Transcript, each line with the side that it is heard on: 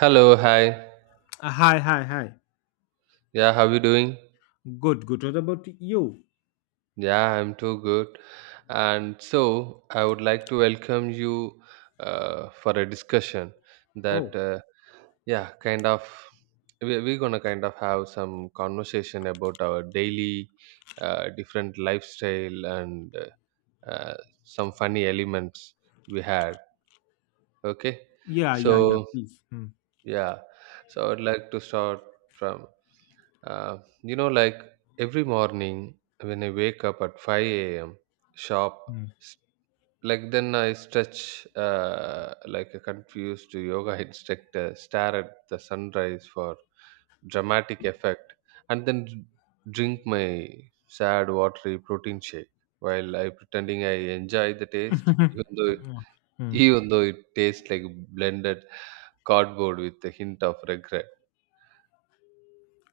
right: Hello, hi.
left: Hi, hi, hi.
right: Yeah, how you doing?
left: Good, good. What about you?
right: Yeah, I'm too good. And so I would like to welcome you for a discussion that
left: Oh,
right: yeah, kind of we're gonna kind of have some conversation about our daily different lifestyle and uh, uh, some funny elements we had. Okay,
left: yeah, yeah, yeah,
right: so
left: please.
right: yeah, so I would like to start from Uh, like every morning when I wake up at 5 a.m., sharp, s- like then I stretch like a confused yoga instructor, stare at the sunrise for dramatic effect, and then drink my sad watery protein shake while I pretending I enjoy the taste, even though
left: Hmm.
right: even though it tastes like blended cardboard with a hint of regret.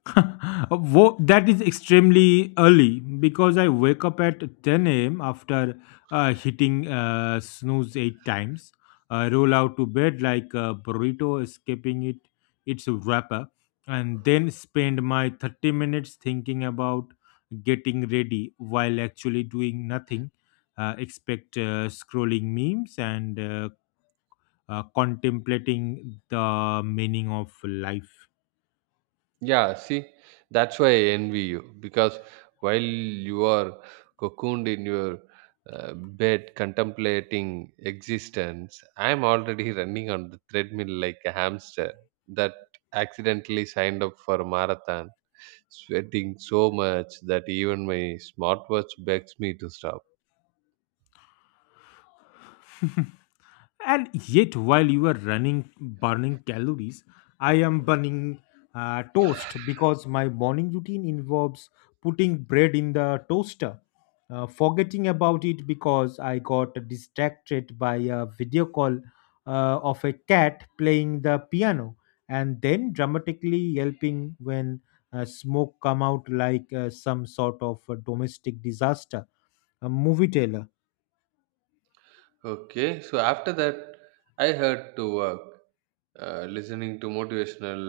left: That is extremely early because I wake up at 10 a.m. after hitting snooze eight times, roll out to bed like a burrito, escaping it its wrapper, and then spend my 30 minutes thinking about getting ready while actually doing nothing. Expect scrolling memes and contemplating the meaning of life.
right: Yeah, see, that's why I envy you because while you are cocooned in your bed contemplating existence, I'm already running on the treadmill like a hamster that accidentally signed up for a marathon, sweating so much that even my smartwatch begs me to stop.
left: And yet, while you are running burning calories, I am burning toast, because my morning routine involves putting bread in the toaster, forgetting about it because I got distracted by a video call of a cat playing the piano, and then dramatically yelping when smoke come out, like some sort of a domestic disaster, a movie trailer.
right: Okay, so after that, I had to work, listening to motivational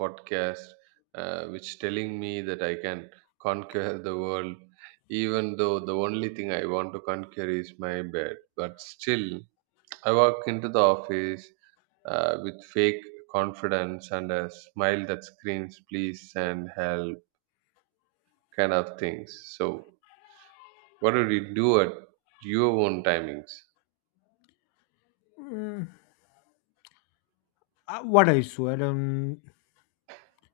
right: podcast, which telling me that I can conquer the world, even though the only thing I want to conquer is my bed. But still, I walk into the office with fake confidence and a smile that screams "please" and "help" kind of things. So, what did you do at your own timings?
left: Mm, what I swear.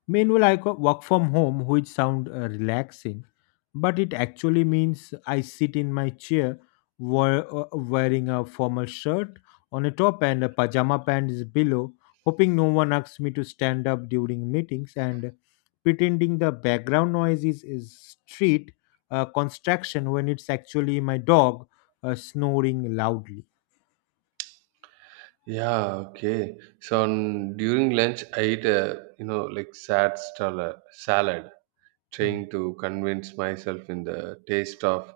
left: Meanwhile, I work from home, which sound relaxing, but it actually means I sit in my chair wearing a formal shirt on a top and a pajama pants below, hoping no one asks me to stand up during meetings, and pretending the background noise is street construction, when it's actually my dog snoring loudly.
right: Yeah, okay. So on, during lunch, I eat a like sad salad,
left: Hmm.
right: trying to convince myself in the taste of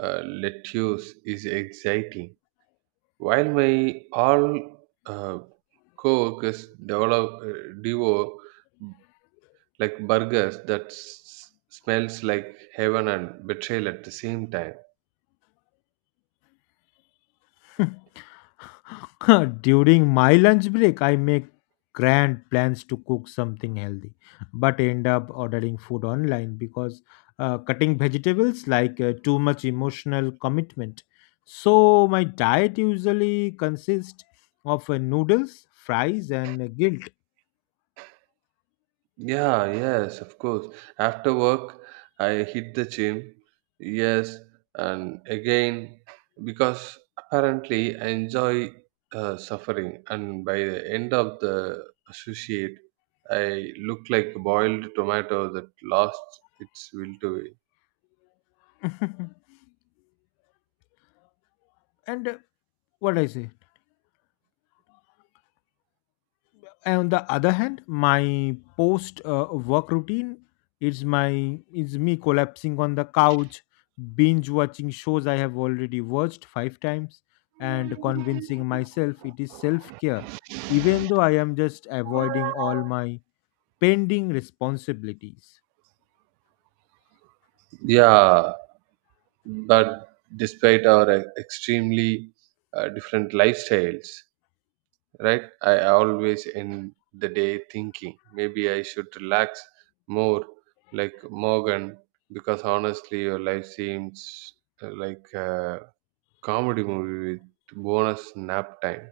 right: lettuce is exciting. While my all uh, co-workers develop devour like burgers that smells like heaven and betrayal at the same time.
left: During my lunch break, I make grand plans to cook something healthy, but end up ordering food online because cutting vegetables like too much emotional commitment. So my diet usually consists of noodles, fries, and guilt.
right: Yeah, yes, of course. After work, I hit the gym. Yes, and again, because apparently I enjoy suffering, and by the end of the associate, I look like a boiled tomato that lost its will to
left: And, what I say? On the other hand, my post work routine is my is me collapsing on the couch, binge watching shows I have already watched five times, and convincing myself it is self care, even though I am just avoiding all my pending responsibilities.
right: be. Yeah, but despite our extremely different lifestyles, right, I always end the day thinking maybe I should relax more like Morgan, because honestly your life seems like a comedy movie with bonus nap time.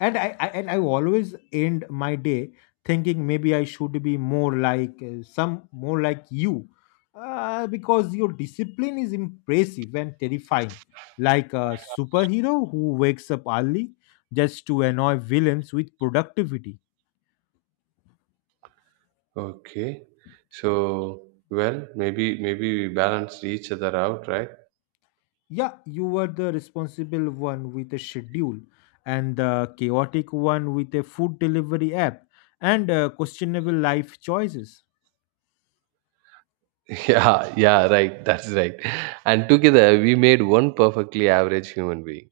left: And I always end my day thinking maybe I should be more like you, because your discipline is impressive and terrifying, like a superhero who wakes up early just to annoy villains with productivity.
right: Okay, so well, maybe we balanced each other out, right?
left: Yeah, you were the responsible one with a schedule, and the chaotic one with a food delivery app and questionable life choices.
right: Yeah, yeah, right, that's right, and together we made one perfectly average human being.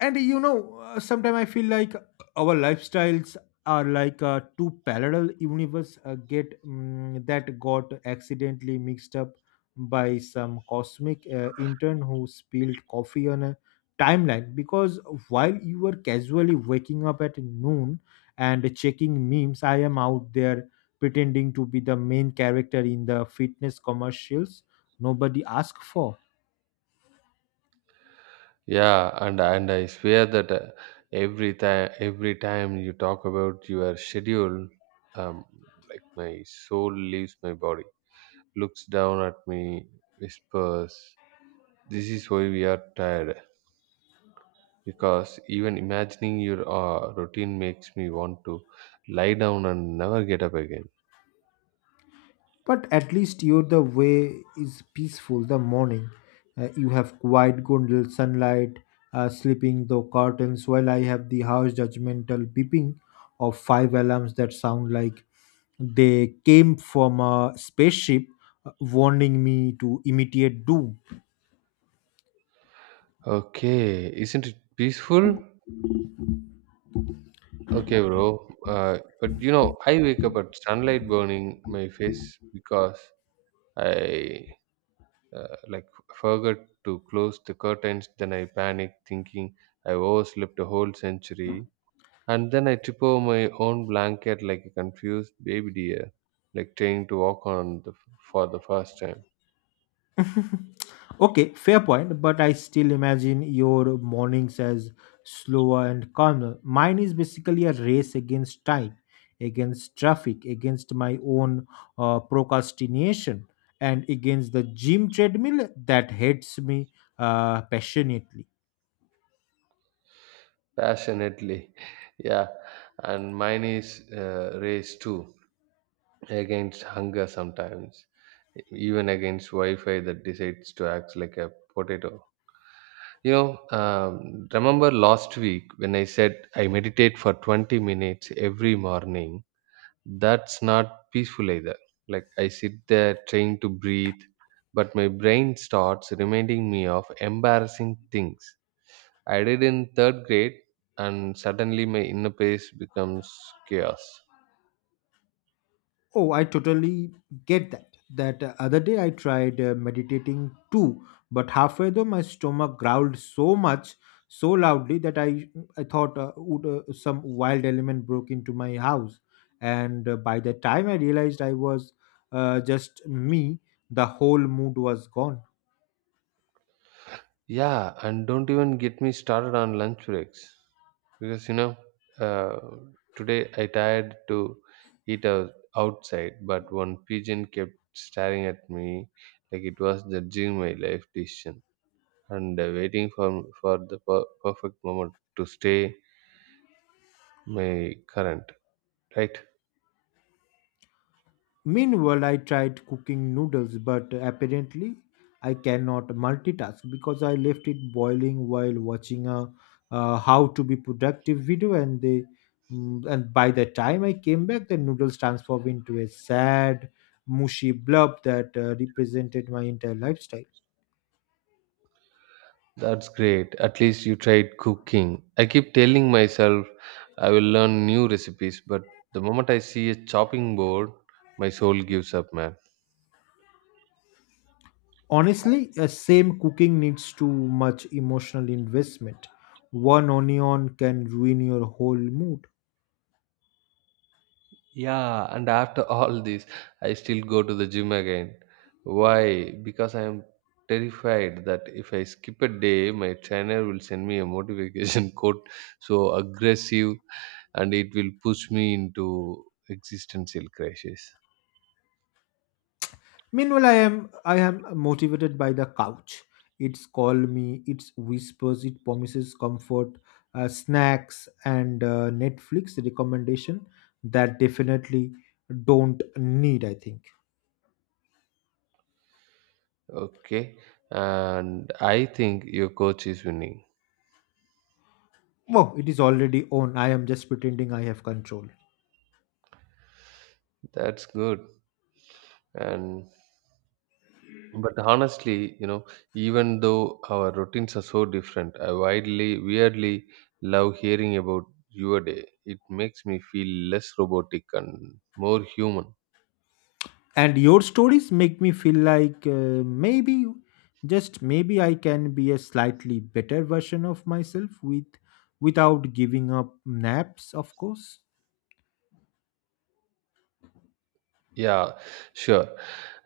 left: And you know, sometimes I feel like our lifestyles are like two parallel universe that got accidentally mixed up by some cosmic intern who spilled coffee on a timeline, because while you were casually waking up at noon and checking memes, I am out there pretending to be the main character in the fitness commercials nobody asked for.
right: Yeah, and I swear that every time you talk about your schedule, um, like my soul leaves my body, looks down at me, whispers, "This is why we are tired." Because even imagining your routine makes me want to lie down and never get up again.
left: But at least your the way is peaceful the morning. You have quiet golden sunlight, slipping the curtains, while I have the house judgmental beeping of five alarms that sound like they came from a spaceship, warning me to imitate doom.
right: Okay, isn't it peaceful? Okay, bro. But you know, I wake up at sunlight burning my face because I like forgot to close the curtains. Then I panicked, thinking I overslept a whole century. And then I trip over my own blanket like a confused baby deer, like trying to walk on the, for the first time
left: Okay, fair point, but I still imagine your mornings as slower and calmer. Mine is basically a race against time, against traffic, against my own procrastination, and against the gym treadmill that hates me passionately.
right: passionately. Yeah, and mine is race too against hunger sometimes, even against Wi-Fi that decides to act like a potato. You know, remember last week when I said I meditate for 20 minutes every morning? That's not peaceful either. Like, I sit there trying to breathe, but my brain starts reminding me of embarrassing things I did in third grade, and suddenly my inner peace becomes chaos.
left: Oh, I totally get that. That other day I tried meditating too, but halfway though my stomach growled so much, so loudly that I thought some wild element broke into my house, and by the time I realized I was just me, the whole mood was gone.
right: Yeah, and don't even get me started on lunch breaks, because uh, today I tried to eat outside, but one pigeon kept staring at me like it was judging my life decision and waiting for the perfect moment to stay my current. Right,
left: Meanwhile, I tried cooking noodles, but apparently I cannot multitask because I left it boiling while watching a how to be productive video, and by the time I came back, the noodles transformed into a sad, mushy blob that represented my entire lifestyle.
right: that's great. At least you tried cooking. I keep telling myself I will learn new recipes, but the moment I see a chopping board, my soul gives up, man.
left: Honestly, a same cooking needs too much emotional investment. One onion can ruin your whole mood.
right: Yeah, and after all this, I still go to the gym again. Why? Because I am terrified that if I skip a day, my trainer will send me a motivation quote so aggressive and it will push me into existential crisis.
left: Meanwhile, I am motivated by the couch. It's call me. It's whispers. It promises comfort, snacks, and Netflix recommendation that definitely don't need. I think.
right: Okay, and I think your coach is winning.
left: Oh, it is already on. I am just pretending I have control.
right: That's good. And but honestly, even though our routines are so different, I weirdly love hearing about your day. It makes me feel less robotic and more human.
left: And your stories make me feel like maybe, just maybe, I can be a slightly better version of myself without giving up naps, of course.
right: Yeah, sure.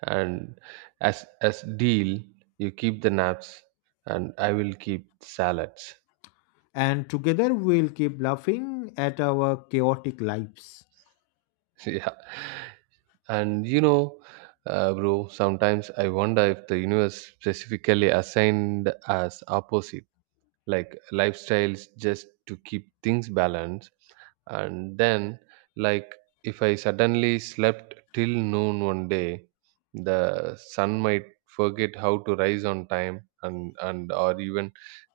right: And as deal, you keep the naps, and I will keep salads.
left: And together we'll keep laughing at our chaotic lives.
right: Yeah, and you know, bro, sometimes I wonder if the universe specifically assigned us opposites like lifestyles just to keep things balanced, and then like if I suddenly slept till noon one day the sun might forget how to rise on time, and or even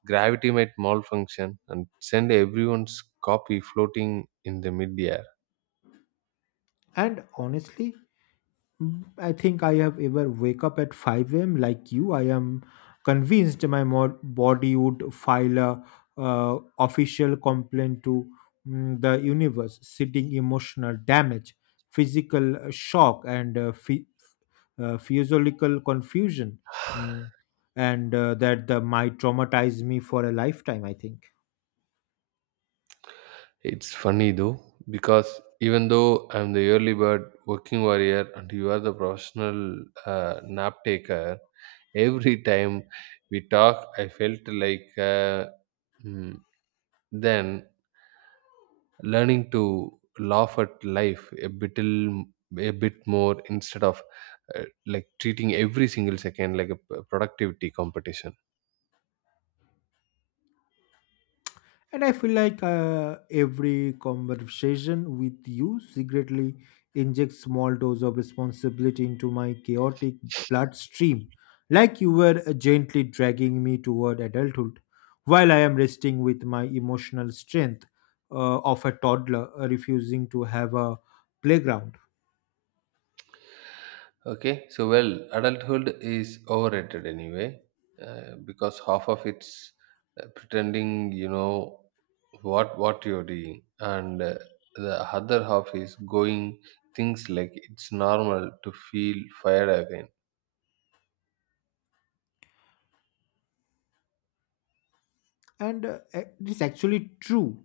right: gravity might malfunction and send everyone's copy floating in the midair.
left: And honestly, I think I have ever wake up at 5 a.m. like you. I am convinced my body would file a official complaint to the universe, citing emotional damage, physical shock, and physiological confusion. Mm, and that might traumatize me for a lifetime. I think.
right: It's funny though, because even though I'm the early bird working warrior and you are the professional nap taker, every time we talk, I felt like mm, then learning to laugh at life a little, a bit more instead of like treating every single second like a productivity competition.
left: And I feel like every conversation with you secretly injects small dose of responsibility into my chaotic bloodstream, like you were gently dragging me toward adulthood, while I am resting with my emotional strength of a toddler, refusing to have a playground.
right: Okay, so well, adulthood is overrated anyway, because half of it's pretending you know what you're doing, and the other half is going things like it's normal to feel fired again.
left: And it is actually true,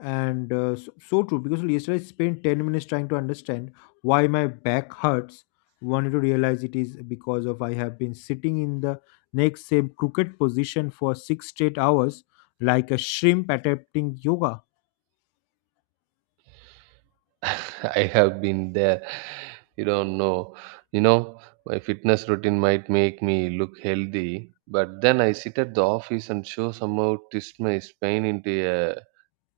left: and so, so true, because yesterday I spent 10 minutes trying to understand why my back hurts, wanted to realize it is because of I have been sitting in the next same crooked position for 6 straight hours, like a shrimp attempting yoga.
right: I have been there. You don't know. You know, my fitness routine might make me look healthy, but then I sit at the office and show somehow twist my spine into a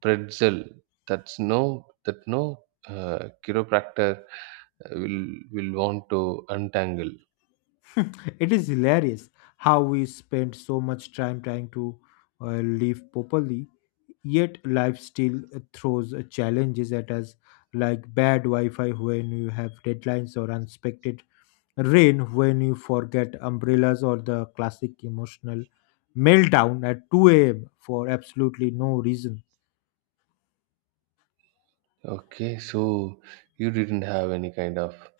right: pretzel that's no chiropractor will want to untangle.
left: It is hilarious how we spend so much time trying to live properly, yet life still throws challenges at us, like bad wi-fi when you have deadlines, or unexpected rain when you forget umbrellas, or the classic emotional meltdown at 2 a.m. for absolutely no reason.
right: Okay, so you didn't have any kind of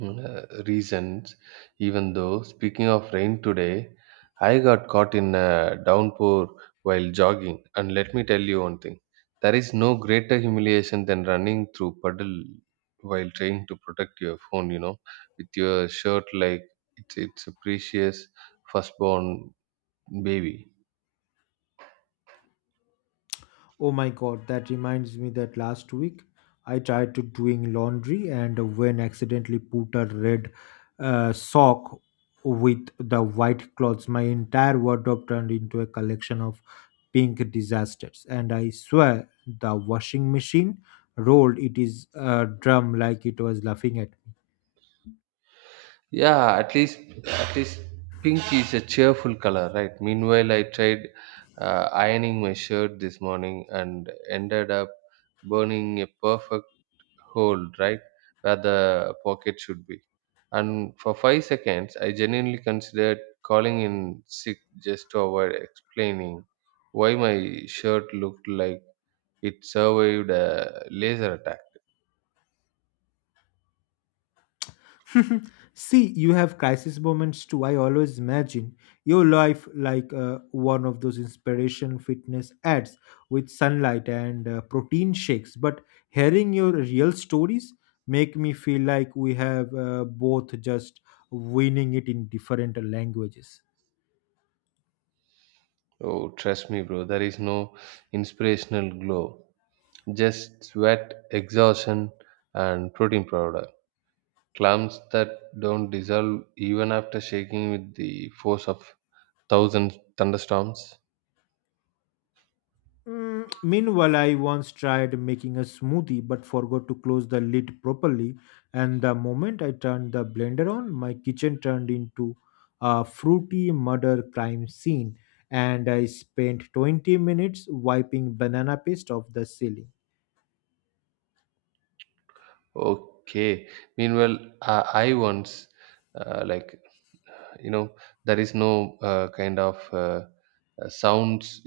right: uh, reasons. Even though, speaking of rain today, I got caught in a downpour while jogging. And let me tell you one thing, there is no greater humiliation than running through puddle while trying to protect your phone, you know, with your shirt like it's a precious firstborn baby.
left: Oh my god, that reminds me that last week I tried to doing laundry, and when accidentally put a red sock with the white clothes, my entire wardrobe turned into a collection of pink disasters. And I swear the washing machine rolled it is a drum like it was laughing at.
right: Yeah, at least pink is a cheerful color, right? Meanwhile, I tried ironing my shirt this morning and ended up burning a perfect hole right where the pocket should be. And for 5 seconds, I genuinely considered calling in sick just to avoid explaining why my shirt looked like it survived a laser attack.
left: See, you have crisis moments too. I always imagine your life like one of those inspiration fitness ads with sunlight and protein shakes. But hearing your real stories make me feel like we have both just winning it in different languages.
right: Oh, trust me, bro, there is no inspirational glow, just sweat, exhaustion, and protein powder. Clumps that don't dissolve even after shaking with the force of thousand thunderstorms.
left: Meanwhile, I once tried making a smoothie but forgot to close the lid properly. And the moment I turned the blender on, my kitchen turned into a fruity murder crime scene. And I spent 20 minutes wiping banana paste off the ceiling.
right: Okay. Meanwhile, I once, like, you know, there is no kind of sounds.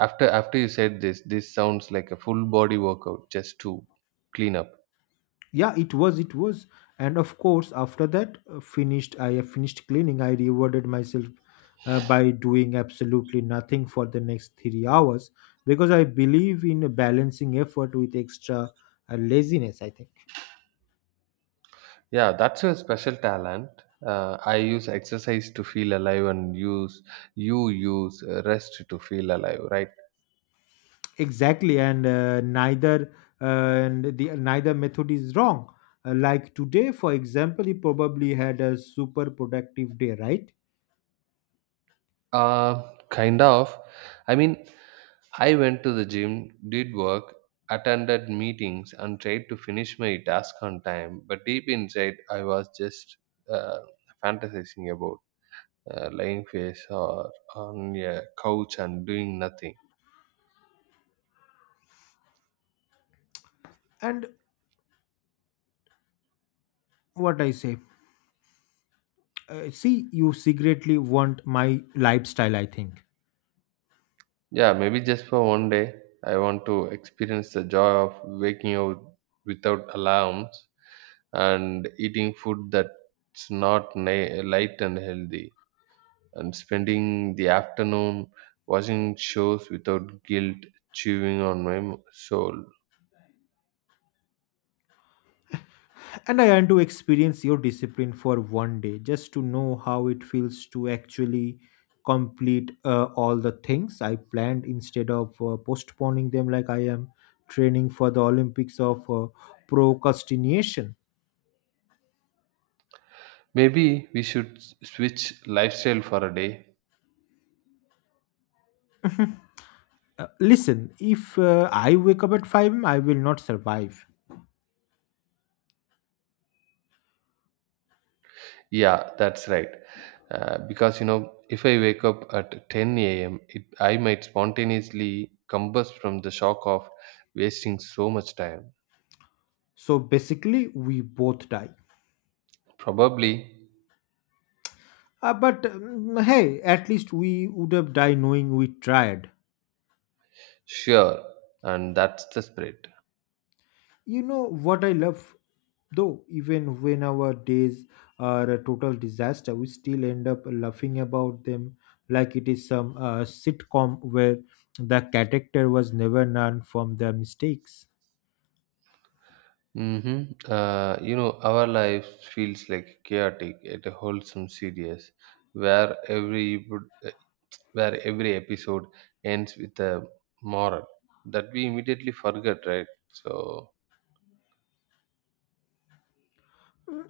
right: After you said this, this sounds like a full body workout just to clean up.
left: Yeah, it was, and of course, after that finished I have finished cleaning, I rewarded myself by doing absolutely nothing for the next 3 hours, because I believe in balancing effort with extra laziness, I think.
right: Yeah, that's a special talent. I use exercise to feel alive, and use you use rest to feel alive, right?
left: Exactly, and neither and the neither method is wrong. Like today, for example, you probably had a super productive day, right?
right: Kind of. I mean, I went to the gym, did work, attended meetings, and tried to finish my task on time. But deep inside, I was just uh, fantasizing about lying face or on a couch and doing nothing.
left: And what I say, see, you secretly want my lifestyle, I think.
right: Yeah, maybe just for one day, I want to experience the joy of waking up without alarms and eating food that's not light and healthy, and spending the afternoon watching shows without guilt chewing on my soul.
left: And I want to experience your discipline for one day just to know how it feels to actually complete all the things I planned, instead of postponing them like I am training for the Olympics of procrastination.
right: Maybe we should switch lifestyle for a day.
left: Listen, if I wake up at 5 a.m., I will not survive.
right: Yeah, that's right. Because you know, if I wake up at 10 a.m., it, I might spontaneously combust from the shock of wasting so much time.
left: So basically, we both die.
right: Probably,
left: But hey, at least we would have died knowing we tried.
right: sure, and that's the spirit.
left: You know what I love, though? Even when our days are a total disaster, we still end up laughing about them, like it is some sitcom where the character was never learned from their mistakes.
right: Mm-hmm. Our life feels like chaotic at a wholesome series, where where every episode ends with a moral that we immediately forget, right? So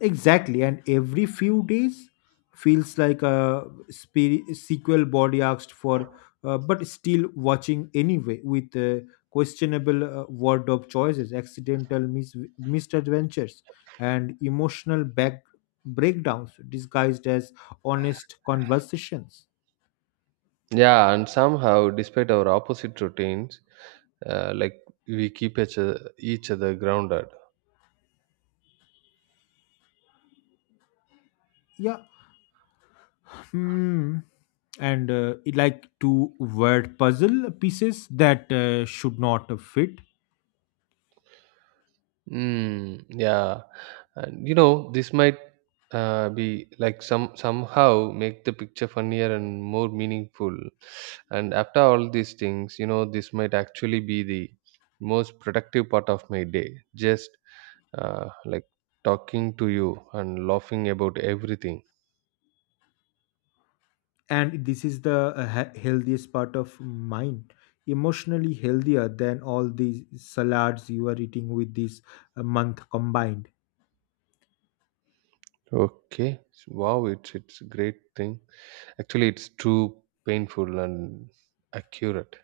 left: Exactly, and every few days feels like a sequel body asked for, but still watching anyway with questionable wardrobe choices, accidental misadventures, and emotional back breakdowns disguised as honest conversations.
right: yeah, and somehow, despite our opposite routines, like we keep each other grounded.
left: Yeah. Hmm. And it like two word puzzle pieces that should not fit.
right: Mm, yeah, and this might be like somehow make the picture funnier and more meaningful. And after all these things, you know, this might actually be the most productive part of my day. Just like talking to you and laughing about everything.
left: And this is the healthiest part of mine, emotionally healthier than all these salads you are eating with this month combined.
right: Okay, wow, it's a great thing. Actually, it's too painful and accurate.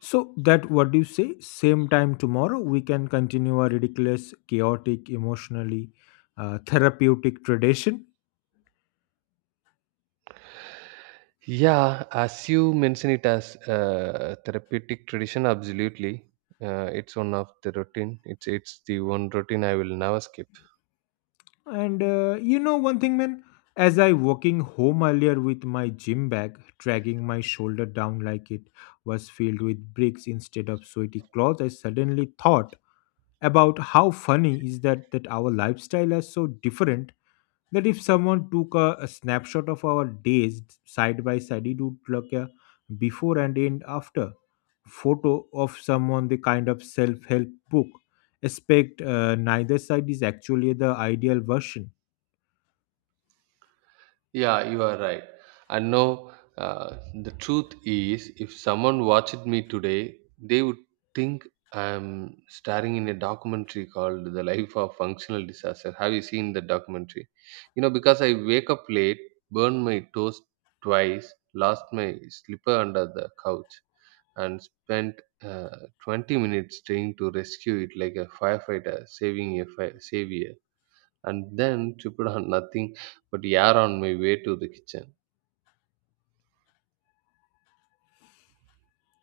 left: So that, what do you say? Same time tomorrow, we can continue our ridiculous, chaotic, emotionally therapeutic tradition?
right: Yeah, as you mention it as a therapeutic tradition, absolutely. It's one of the routine. It's the one routine I will never skip.
left: And, you know one thing, man? As I walking home earlier with my gym bag dragging my shoulder down like it was filled with bricks instead of sweaty cloth, I suddenly thought about how funny is that that our lifestyle are so different, that if someone took a snapshot of our days side by side, it would look a before and end after photo of someone, the kind of self-help book aspect. Neither side is actually the ideal version.
right: Yeah, you are right. And no, uh, the truth is, if someone watched me today, they would think I'm starring in a documentary called The Life of Functional Disaster. Have you seen the documentary? You know, because I wake up late, burn my toast twice, lost my slipper under the couch, and spent uh, 20 minutes trying to rescue it like a firefighter saving a fire savior and then to put on nothing but air on my way to the kitchen.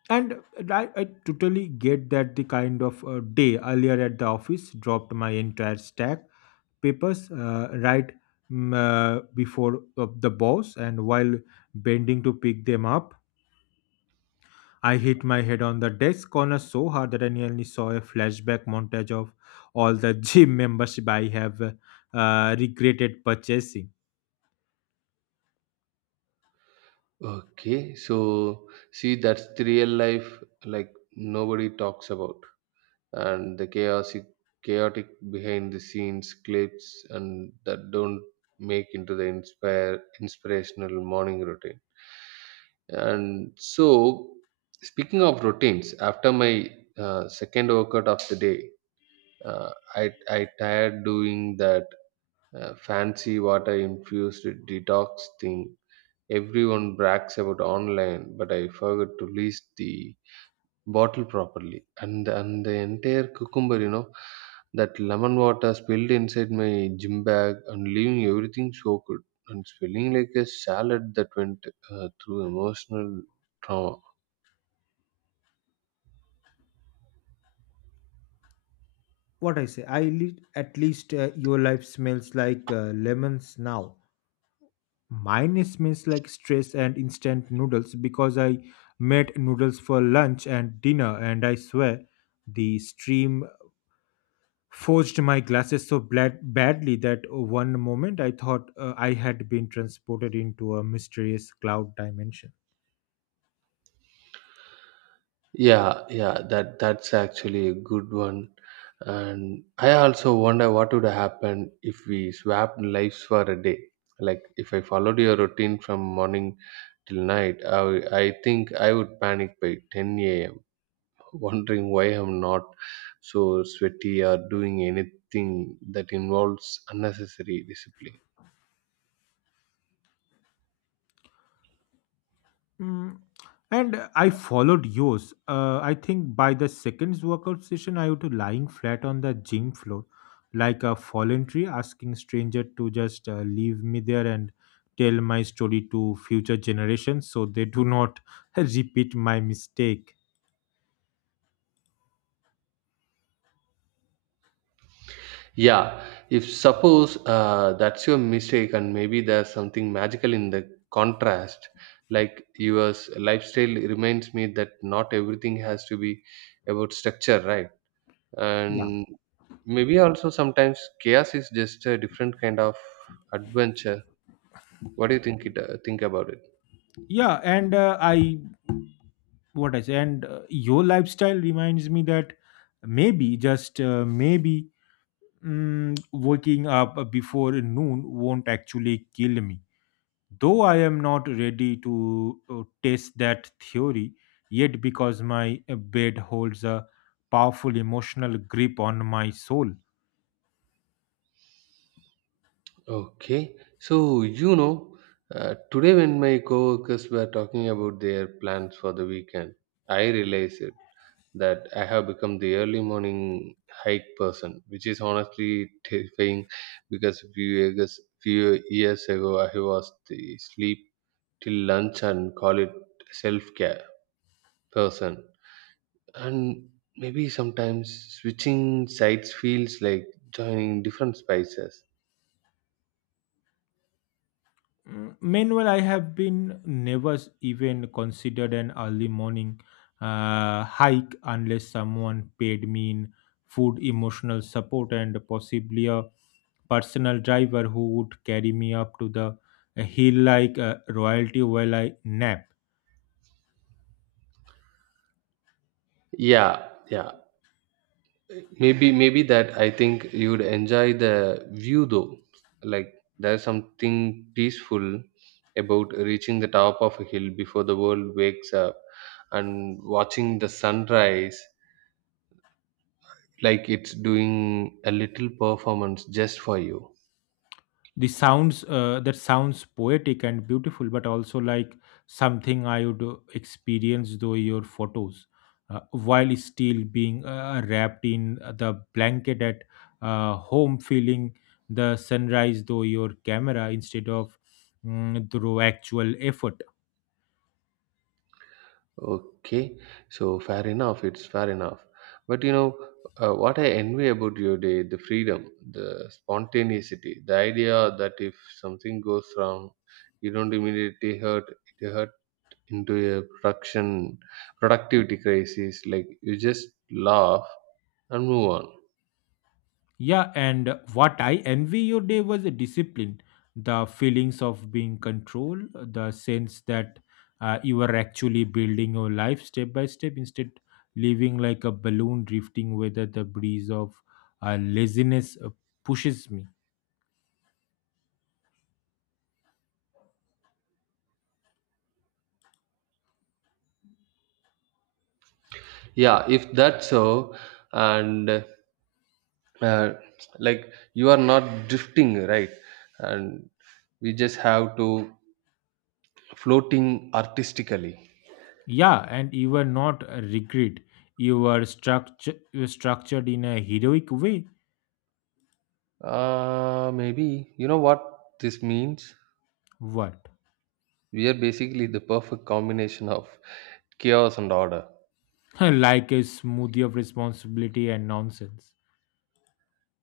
left: And I totally get that. The kind of day earlier at the office, dropped my entire stack papers right, before of the boss, and while bending to pick them up, I hit my head on the desk corner so hard that I nearly saw a flashback montage of all the gym membership I have regretted purchasing.
right: Okay, so see, that's the real life, like nobody talks about, and the chaotic behind the scenes clips, and that don't make into the inspire inspirational morning routine. And so, speaking of routines, after my second workout of the day, I tired doing that fancy water infused detox thing everyone brags about online, but I forgot to list the bottle properly. And the entire cucumber, that lemon water spilled inside my gym bag and leaving everything soaked and spilling like a salad that went through emotional trauma.
left: What I say, at least your life smells like lemons now. Mine smells like stress and instant noodles, because I made noodles for lunch and dinner, and I swear the stream forged my glasses so badly that one moment I thought I had been transported into a mysterious cloud dimension.
right: Yeah, yeah, that's actually a good one. And I also wonder what would happen if we swapped lives for a day. Like if I followed your routine from morning till night, I think I would panic by 10 a.m., wondering why I'm not so sweaty or doing anything that involves unnecessary discipline.
left: Mm. And I followed yours. I think by the second workout session, I was lying flat on the gym floor like a fallen tree, asking stranger to just leave me there and tell my story to future generations so they do not repeat my mistake.
right: Yeah, if suppose that's your mistake, and maybe there's something magical in the contrast. Like your lifestyle reminds me that not everything has to be about structure, right? And maybe also sometimes chaos is just a different kind of adventure. What do you think about it?
left: Yeah. And, I what I say. And your lifestyle reminds me that maybe, just maybe, waking up before noon won't actually kill me. Though I am not ready to test that theory yet, because my bed holds a powerful emotional grip on my soul.
right: Okay. So, you know, today when my coworkers were talking about their plans for the weekend, I realized it, that I have become the early morning hike person, which is honestly terrifying because a few years ago I was the sleep till lunch and call it self-care person. And maybe sometimes switching sides feels like joining different spices.
left: Meanwhile, I have been never even considered an early morning hike unless someone paid me in food, emotional support, and possibly a personal driver who would carry me up to the hill like royalty while I nap.
right: Yeah, yeah. Maybe that, I think you'd enjoy the view though. Like there's something peaceful about reaching the top of a hill before the world wakes up and watching the sunrise like it's doing a little performance just for you.
left: The sounds that sounds poetic and beautiful, but also like something I would experience though your photos, while still being wrapped in the blanket at home, feeling the sunrise though your camera, instead of through actual effort.
right: Okay, so fair enough. It's fair enough. But you know, what I envy about your day, the freedom, the spontaneity, the idea that if something goes wrong, you don't immediately hurt into a production productivity crisis. Like you just laugh and move on.
left: Yeah, and what I envy your day was the discipline, the feelings of being controlled, the sense that you are actually building your life step by step, instead living like a balloon drifting whether the breeze of laziness pushes me.
right: Yeah, if that's so, and uh, like you are not drifting, right? And we just have to floating artistically.
left: Yeah, and you were not a regret. You were structured in a heroic way.
right: Maybe. You know what this means?
left: What?
right: We are basically the perfect combination of chaos and order.
left: Like a smoothie of responsibility and nonsense.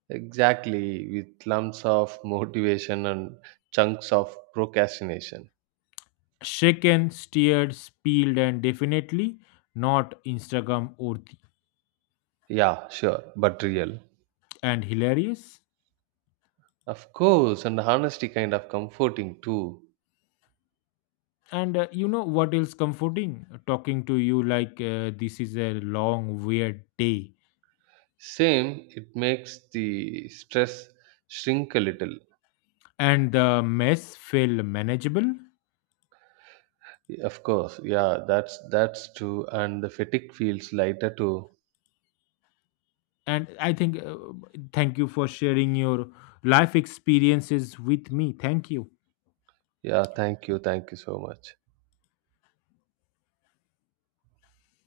right: Exactly, with lumps of motivation and chunks of procrastination.
left: Shaken, steered, peeled, and definitely not Instagram worthy,
right: Yeah, sure, but real.
left: and hilarious.
right: Of course, and honesty kind of comforting too.
left: And you know what else comforting? Talking to you, like this is a long, weird day.
right: Same, it makes the stress shrink a little.
left: And the mess feel manageable.
right: Of course, yeah, that's true, and the fatigue feels lighter too.
left: And I think, thank you for sharing your life experiences with me. Thank you.
right: Yeah, thank you so much.